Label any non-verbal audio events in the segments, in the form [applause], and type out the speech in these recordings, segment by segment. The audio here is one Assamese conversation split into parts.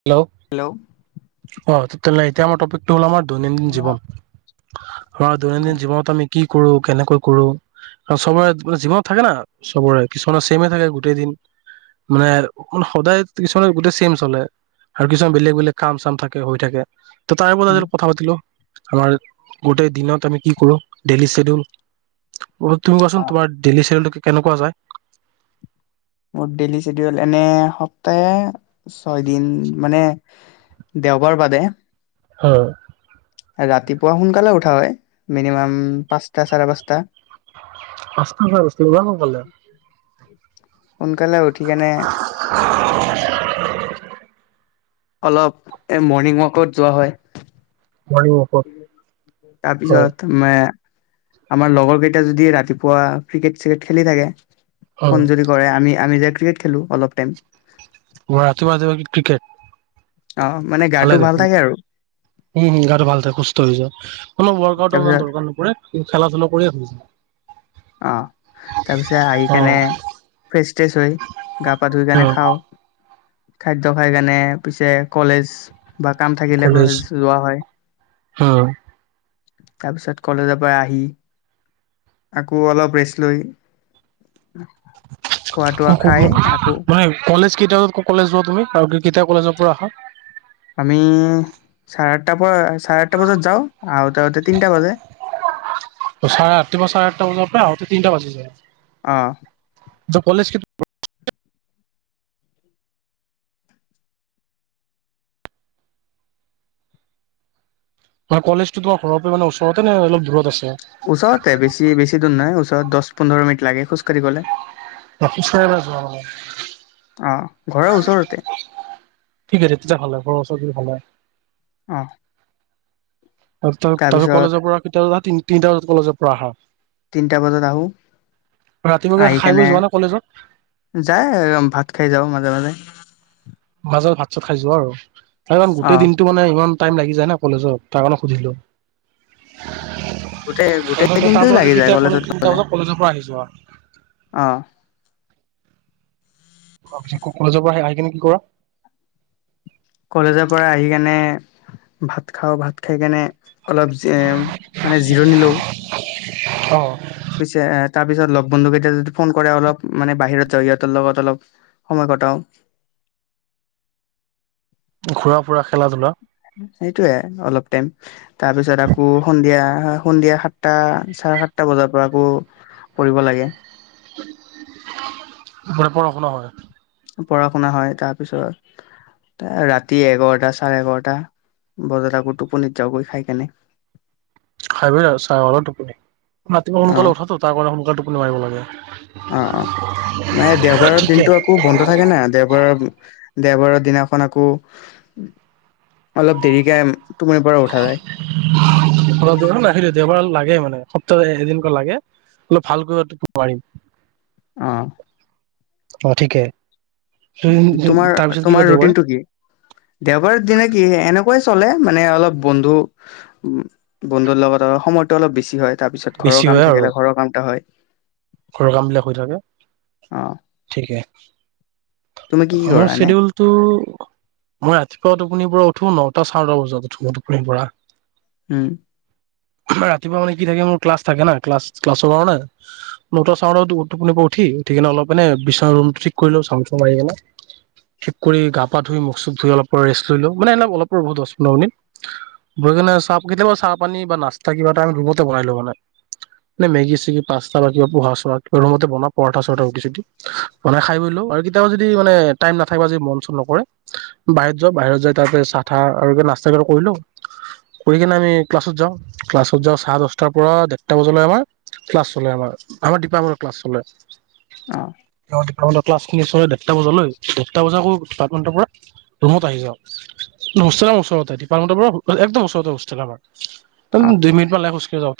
হেল্ল' ক'ত? তে এতিয়া মোৰ টপিকটো ওলাম আৰ দৈনন্দিন জীৱন। হয়, দৈনন্দিন জীৱনত আমি কি কৰোঁ? কেনেকৈ কৰোঁ আৰু চবৰে মানে জীৱনত থাকে না চবৰে কিছুমানৰ চেমে থাকে গোটেই দিন মানে সদায় কিছুমানে গোটেই চেম চলে। আৰু কিছুমান বেলেগ বেলেগ কাম চাম থাকে হৈ থাকে। ত তাই বতাই কথা পাতিলোঁ। আমাৰ গোটেই দিনত আমি কি কৰোঁ, ডেইলী শ্বেডিউল তুমি কোৱাচোন তোমাৰ ডেইলি চেডিউলটো কেনেকুৱা যায়? মোৰ ডেইলি চেডিউল এনে সপ্তাহে ছয় দিন মানে দেওবাৰ বাদে হয়। ৰাতিপুৱা সোনকালে উঠা হয়। মিনিমাম পাঁচটা, চাৰে পাঁচটা। [unintelligible] ক'লে [inaudible] সোনকালে উঠি কেনে অলপ, এ, মৰ্ণিং ৱাকত যোৱা হয়। মৰ্ণিং ৱাকত হয় তাৰপিছত, মে আমাৰ লগৰ কেইটা যদি ৰাতিপুৱা ক্ৰিকেট-সৃকেট খেলি থাকে ফোন হয় যদি কৰে, আমি, আমি যাই ক্ৰিকেট খেলোঁ অলপ টাইম। ওৱা, ৰাতিপুৱা উঠি তুমি অ মানে ক্ৰিকেট গাটো ভালে ভাল দেখোন। থাকে আৰু উম, গাটো ভাল থাকে, সুস্থ হৈ যায়। কোনো ৱৰ্কআউটৰ তাৰপিছত ইমান দৰকাৰ নপৰে। খেলা- চেলা কৰিয়েই হৈ যায়। অ', তাৰপিছত আহি কেনে অ'। ফ্ৰেছ টেচ হৈ, গা-পা ধুই কেনে উম, খাওঁ খাদ্য খাই কেনে, পিছে কলেজ বা কাম থাকিলে কলেজ [unintelligible] যোৱা হয়। তাৰপিছত কলেজৰ পৰা আহি আকৌ অলপ ৰেষ্ট লৈ খোৱা [unintelligible] তোৱা খাই আকৌ কলেজ কেইটামানত কলেজ যোৱা তুমি আৰু কে-কেতিয়া কলেজৰ পৰা আহা? আমি চাৰে আঠটাৰ পৰা চাৰে আঠটা বজাত যাও, আহোতে আহোতে তিনটা বাজে। চাৰে ৰাতিপুৱা চাৰে আঠটা বজাৰ পৰা আহোতে তিনিটা বাজি যাই। আহ। যো কলেজ [unintelligible] অ কলেজতো তোমাৰ ঘৰ পৰা মানে ওচৰতে নে অলপ দূৰত আছে? ওচৰতে বেছি-বেছি দূৰ নাই, ওচৰত দহ পোন্ধৰ মিনিট লাগে খোজ কাঢ়ি গ'লে। অ খোজ কাঢ়ি পেলাই যোৱা কলেজ। অ ঘৰৰ ওচৰতে ঠিক আছে তেতিয়া ভাল হয় ঘৰৰ ওচৰ হলে ভাল হয়। আহ আৰু তাৰ-তাৰপিছত কলেজৰ পৰা কেতিয়া উলা, তি-তিনিটা বজাত কলেজৰ পৰা আহা। তিনটা বজাত আহো, ৰাতিপুৱাকে আহি খাই বৈ কেনে যোৱা নে কলেজত? যায় ভাত খাই যাওঁ মাজে মাজে। মাজত ভাত-চাত খাই যোৱা আৰু। সেইকাৰণ অ গোটেই দিনটো মানে ইমান টাইম লাগি যায় না কলেজত, তাৰ কাৰণে সুধিলো। গোটেই গোটেই তাৰ দিনটোয়ে পৰা লাগি যায় কেতিয়া কলেজ কলেজত তিনিটা গলে, বজাত কলেজৰ পৰা আহি যোৱা আহ [unintelligible] কলেজৰ পৰা আহি কেনে কি কৰা? কলেজৰ পৰা আহি কেনে ভাত খাওঁ, ভাত খাই কেনে অলপ যে উম মানে জিৰণি লওঁ। অ পিছে তাৰ পিছত লগ বন্ধু কেইটাই যদি ফোন কৰে অলপ মানে বাহিৰত যাওঁ সিহঁতৰ লগত অলপ সময় কটাও। ঘুৰা-ফুৰা, খেলা-ধূলা সেইটোয়ে, অলপ টাইম। তাৰ পিছত আকৌ সন্ধিয়া সন্ধিয়া সাতটা চাৰে সাতটা বজাৰ পৰা আকৌ পঢ়িব লাগে। [unintelligible] পঢ়া শুনা হয়। পঢ়া শুনা হয় তাৰ পিছত এ ৰাতি এঘাৰটা চাৰে এঘাৰটা বজাত আকৌ টোপনিত যাওঁগৈ খাই কেনে। খাই লৈ আৰু চাৰে এঘাৰটাত টোপনি। ৰাতিপুৱা অ সোনকালে উঠাতো তাৰ কাৰণে সোনকালে টোপনি মাৰিব লাগে অ অ ম দেওবাৰৰ ঠিকে দিনতটো আকৌ বন্ধ থাকে না, দেওবাৰৰ দেওবাৰৰ দিনাখন আকৌ অলপ দেৰিকে টোপনিৰ পৰা অ দে উঠা যায় [unintelligible] দেওবাৰ লাগে মানে, সপ্তাহত এদিনকৈ লাগে, অলপ ভালকৈ টোপনি মাৰিম। অ অ' ঠিকে। তোমাৰ তাৰপিছত কি কয় তোমাৰ দেওবাৰে ৰুটিনটো কি? দেওবাৰৰ দিনা কি এনে কৈয়ে চলে, মানে অলপ বন্ধু-বন্ধুৰ লগত অল সময়টো অলপ বেছি হয়। তাৰ পিছত বেছি ঘৰৰ কাম হয় আৰু থাকিলে ঘৰৰ কামটা হয়। ঘৰৰ কাম বিলাক হৈ থাকে। অ ঠিকে, তুমি কি কি কৰা মোৰ এনে শেডিউলটো মই ৰাতিপুৱা টোপনিৰ পৰা উঠো নটা চাৰটা বজাত উঠো টোপনিৰ পৰা। উম। ৰাতিপুৱা মানে কি থাকে, মোৰ ক্লাছ থাকে না ক্লাছ ক্লাছৰ কাৰণে। নটা চাউডটো টোপনিৰ পৰা উঠি, উঠি কিনে অলপ মানে বিচনা ৰুমটো ঠিক কৰি লওঁ, ঝাৰু-চাৰু মাৰি কিনে। ঠিক কৰি গা-পা ধুই, মুখ-চুখ ধুই অলপ ৰেষ্ট লৈ লওঁ। মানে এনে অলপ পৰ দহ পোন্ধৰ মিনিট বহি কিনে চাহ কেতিয়াবা চাহ পানী বা নাস্তা কিবা এটা ৰুমতে বনাই লওঁ। মানে মেগী-চেগী পাষ্টা বা কিবা। বোহা-চহা কিবা ৰুমতে বনাওঁ পৰঠা-চৰঠা ৰুটি-চুটি বনাই খাই বৈ লওঁ, আৰু কেতিয়াবা যদি মানে টাইম নাথাকে বা যদি মন-চন নকৰে বাহিৰত যাওঁ বাহিৰত যাই তাৰপা চাহ-তাহ, আৰু কিবা নাস্তা কিবা এটা কৰি লওঁ, কৰি কিনে আমি ক্লাছত যাওঁ ক্লাছত যাওঁ চাৰে-দহটাৰ পৰা ডেৰটা বজালৈ আমাৰ ক্লাছ চলে আমাৰ। আমাৰ ডিপাৰমেন্তৰ ক্লাছ চলে। অ অ'। ক্লাছখিনি চলে ডেৰটা বজালৈ ডেৰটা বজাকো ডিপাৰ্টেণ্টৰ পৰা ৰুমত আহি যাওঁ। ক হোষ্টেলৰ ওচৰতে ডিপাৰ্টেণ্টৰ পৰা একদম ওচৰতে হোষ্টেল আমাৰ। অ দুই মিনিট মান লাগে খোজকাঢ়ি যাওঁ।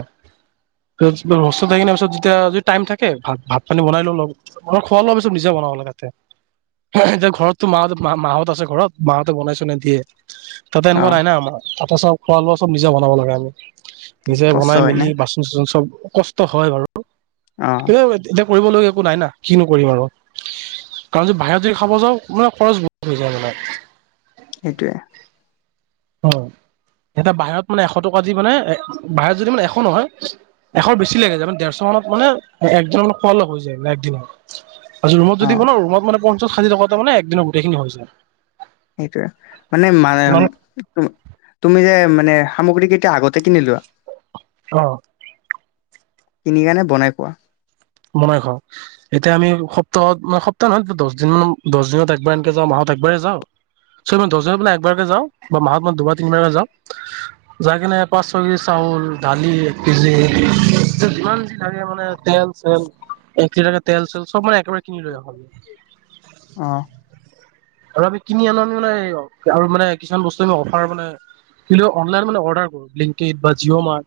[unintelligible] হোষ্টেলত থাকি কিনে পিছত যেতিয়া যদি টাইম থাকে, ভাত ভাত-পানী বনাই লওঁ অলপ। আমাৰ খোৱা লোৱাবোৰ চব নিজে বনাব লাগে। তাতে এতিয়া ঘৰতো মাহঁ মাহঁত আছে ঘৰত মাহঁতে বনাই। নিদিয়ে তাতে অ মই নাই না' তাতে [unintelligible] খোৱা লোৱা চব নিজে বনাব লাগে আমি। নিজে কষ্ট বনাই হয় না মেলি বাচন চাচন চব কষ্ট হয় বাৰু। অ এতিয়া কৰিব লগিয়া একো নাই না কি নকৰিম আৰু কাৰণ যদি বাহিৰত যদি খাব যাওঁ মানে খৰচ বহুত হৈ যায় মানে। এইটোৱে। অ' এতিয়া বাহিৰত মানে এশ টকা দি মানে বাহিৰত যদি মানে এশ নহয় এশ বেছি লাগি যায় মানে ডেৰশ মানত মানে একজন মান খোৱা অলপ হৈ যায় ম একদ। ৰুমত য [inaudible] অ দিব ন ৰুম মানে ৰুমত সাজি থকা মানে দিনৰ গোটেইখিনি হৈ যায়। সেইটোয় মানে তুমি যে মানে সামগ্ৰীকেইটা আগতে কিনি লোৱা অঁ। কিনি আনি বনাই খোৱা। বনাই খাওঁ, এতিয়া আমি সপ্তাহত মানে সপ্তাহ নহয় দহ দিন মান দহ দিনত একবাৰ এনেকে যাওঁ মাহত একবাৰ যাওঁ ছ ম দহ দিন মানে একবাৰকে যাওঁ বা মাহত মানে দুবাৰ তিনিবাৰকে যাওঁ যাই কিনে পাঁচ ছয় কেজি চাউল দালি এক কেজি যিমান মানে তেল এক লিটাৰ তেল- চল চব মানে একেবাৰে কিনি লোৱা হয়। অঁ। আৰু আমি কিনি আনো আমি মানে আৰু মানে কিছুমান বস্তু অফাৰ মানে কি অনলাইন মানে অগণ বা জিঅ' মাৰ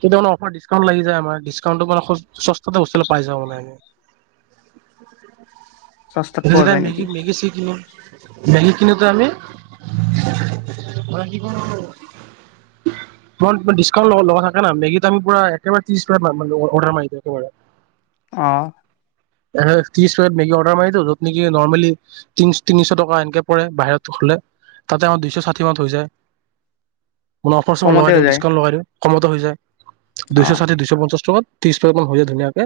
কেইটামানে অফাৰিকাউণ্ট লাগি যায় আমাৰ ডিকাউণ্টটো মানে তাতে বস্তলৈ পাই যা মানে [inaudible] সস্তাত এইটো পোৱা সদায় যায় নেকি মেগি মেগি চেগি কিনে মেগি কিনোতে আমি [unintelligible] ডিছকাউণ্ট ল লগি থাকে না মেগিত আমি পোৰা একেবাৰে ত্ৰিশ পাকেট মান অৰ্ডাৰ মাৰি দিওঁ। একেবাৰে অ'। [unintelligible] প্লেট মেগী অৰ্ডাৰ মাৰি দিওঁ। যত নেকি নৰ্মেলি তিনিশ টকা এনেকে পৰে বাহিৰত খালে। তাতে আমাৰ দুইশ ষাঠি মানত হৈ যায়। মানে অফাৰ-চফাৰ লগাই কমতে দিওঁ, যায় ডিছকাউণ্ট লগাই দিওঁ। কমতে হৈ যায়, অ দুইশ ষাঠি, দুইশ পঞ্চাশ টকাত ত্ৰিছ [unintelligible] হৈ যায় ধুনীয়াকে,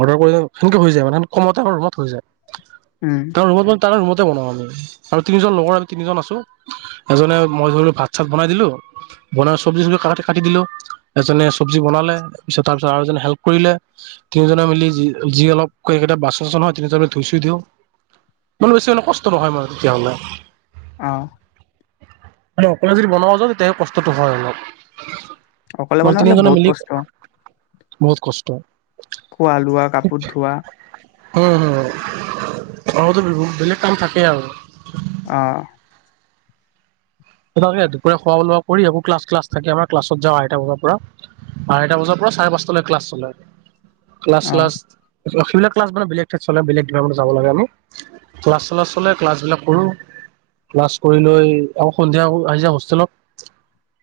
অৰ্ডাৰ কৰিলে সেনেকে হৈ যায়, মানে কমতে আৰামত হৈ যায়। উম তাৰ ৰুমত মানে, তাৰ ৰুমত জে বনাওঁ আমি, আৰু তিনিজন লগৰ আমি তিনিজন আছোঁ, এজনে, মই ধৰি ল ভাত চাত বনাই দিলোঁ, বনাই চব্জি তবজি কা কাটি দিলো, এজনে চব্জি বনালে, পিছত তাৰ পিছত আৰু এজনে হেল্প কৰিলে, তিনিজনে মিলি যি যি অলপ কেইটা বাচন চাচন হয়, তিনিজনে ধুই চুই দিওঁ, মানে বেছি মানে কষ্ট নহয় মা তেতিয়াহলে। অ' মানে অকলে যদি বনোৱা যায়, তেতিয়াহে কষ্টটো হয় অলপ। অকলে মানে বনালে তিনিজনে বহুত মিলি কষ্ট! বহুত কষ্ট! খোৱা, লোৱা, কাপোৰ ধোৱা উম, হু, হু, আৰুতো বেলেগ কাম থাকেই আৰু অ' সে তাকে, দুপৰীয়া খোৱা লোৱা কৰি আকৌ ক্লাছ, ক্লাছ থাকে আমাৰ, ক্লাছত যাওঁ আঢ়াইটা বজাৰ পৰা, আঢ়াইটা বজাৰ পৰা চাৰে পাঁচটালৈ ক্লাছ চলে। ক্লাছ অ', চ্লাছ সেই, সেইবিলাক ক্লাছ মানে বেলেগ ঠাইত চলে, বেলেগ [unintelligible] যাব লাগে আমি। ক্লাছ চ্লাছ চলে, ক্লাছ বিলাক কৰোঁ, ক্লাছ কৰি লৈ সন্ধিয়া আহি যাওঁ হোষ্টেলত,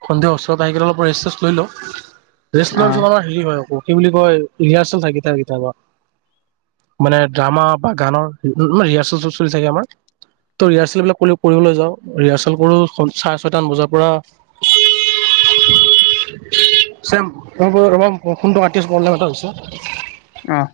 সন্ধিয়া হোষ্টেলত আহিকেনে অলপ ৰেষ্ট চেষ্ট লৈ লওঁ। ৰেষ্ট লোৱাৰ পিছত অ', মানে হেৰি হয় আকৌ। কি বুলি কয়, ৰিহাৰ্চেল থাকে [unintelligible] মানে ড্ৰামা বা গানৰ, মানে ৰিহাৰ্চেল চব চলি থাকে আমাৰ, ত' ৰিহাৰ্চেল বিলাক কৰি কৰিবলৈ যাওঁ। ৰিহাৰ্চেল কৰোঁ সন চাৰে ছটামান বজাৰ পৰা, চেম [unintelligible] আহ।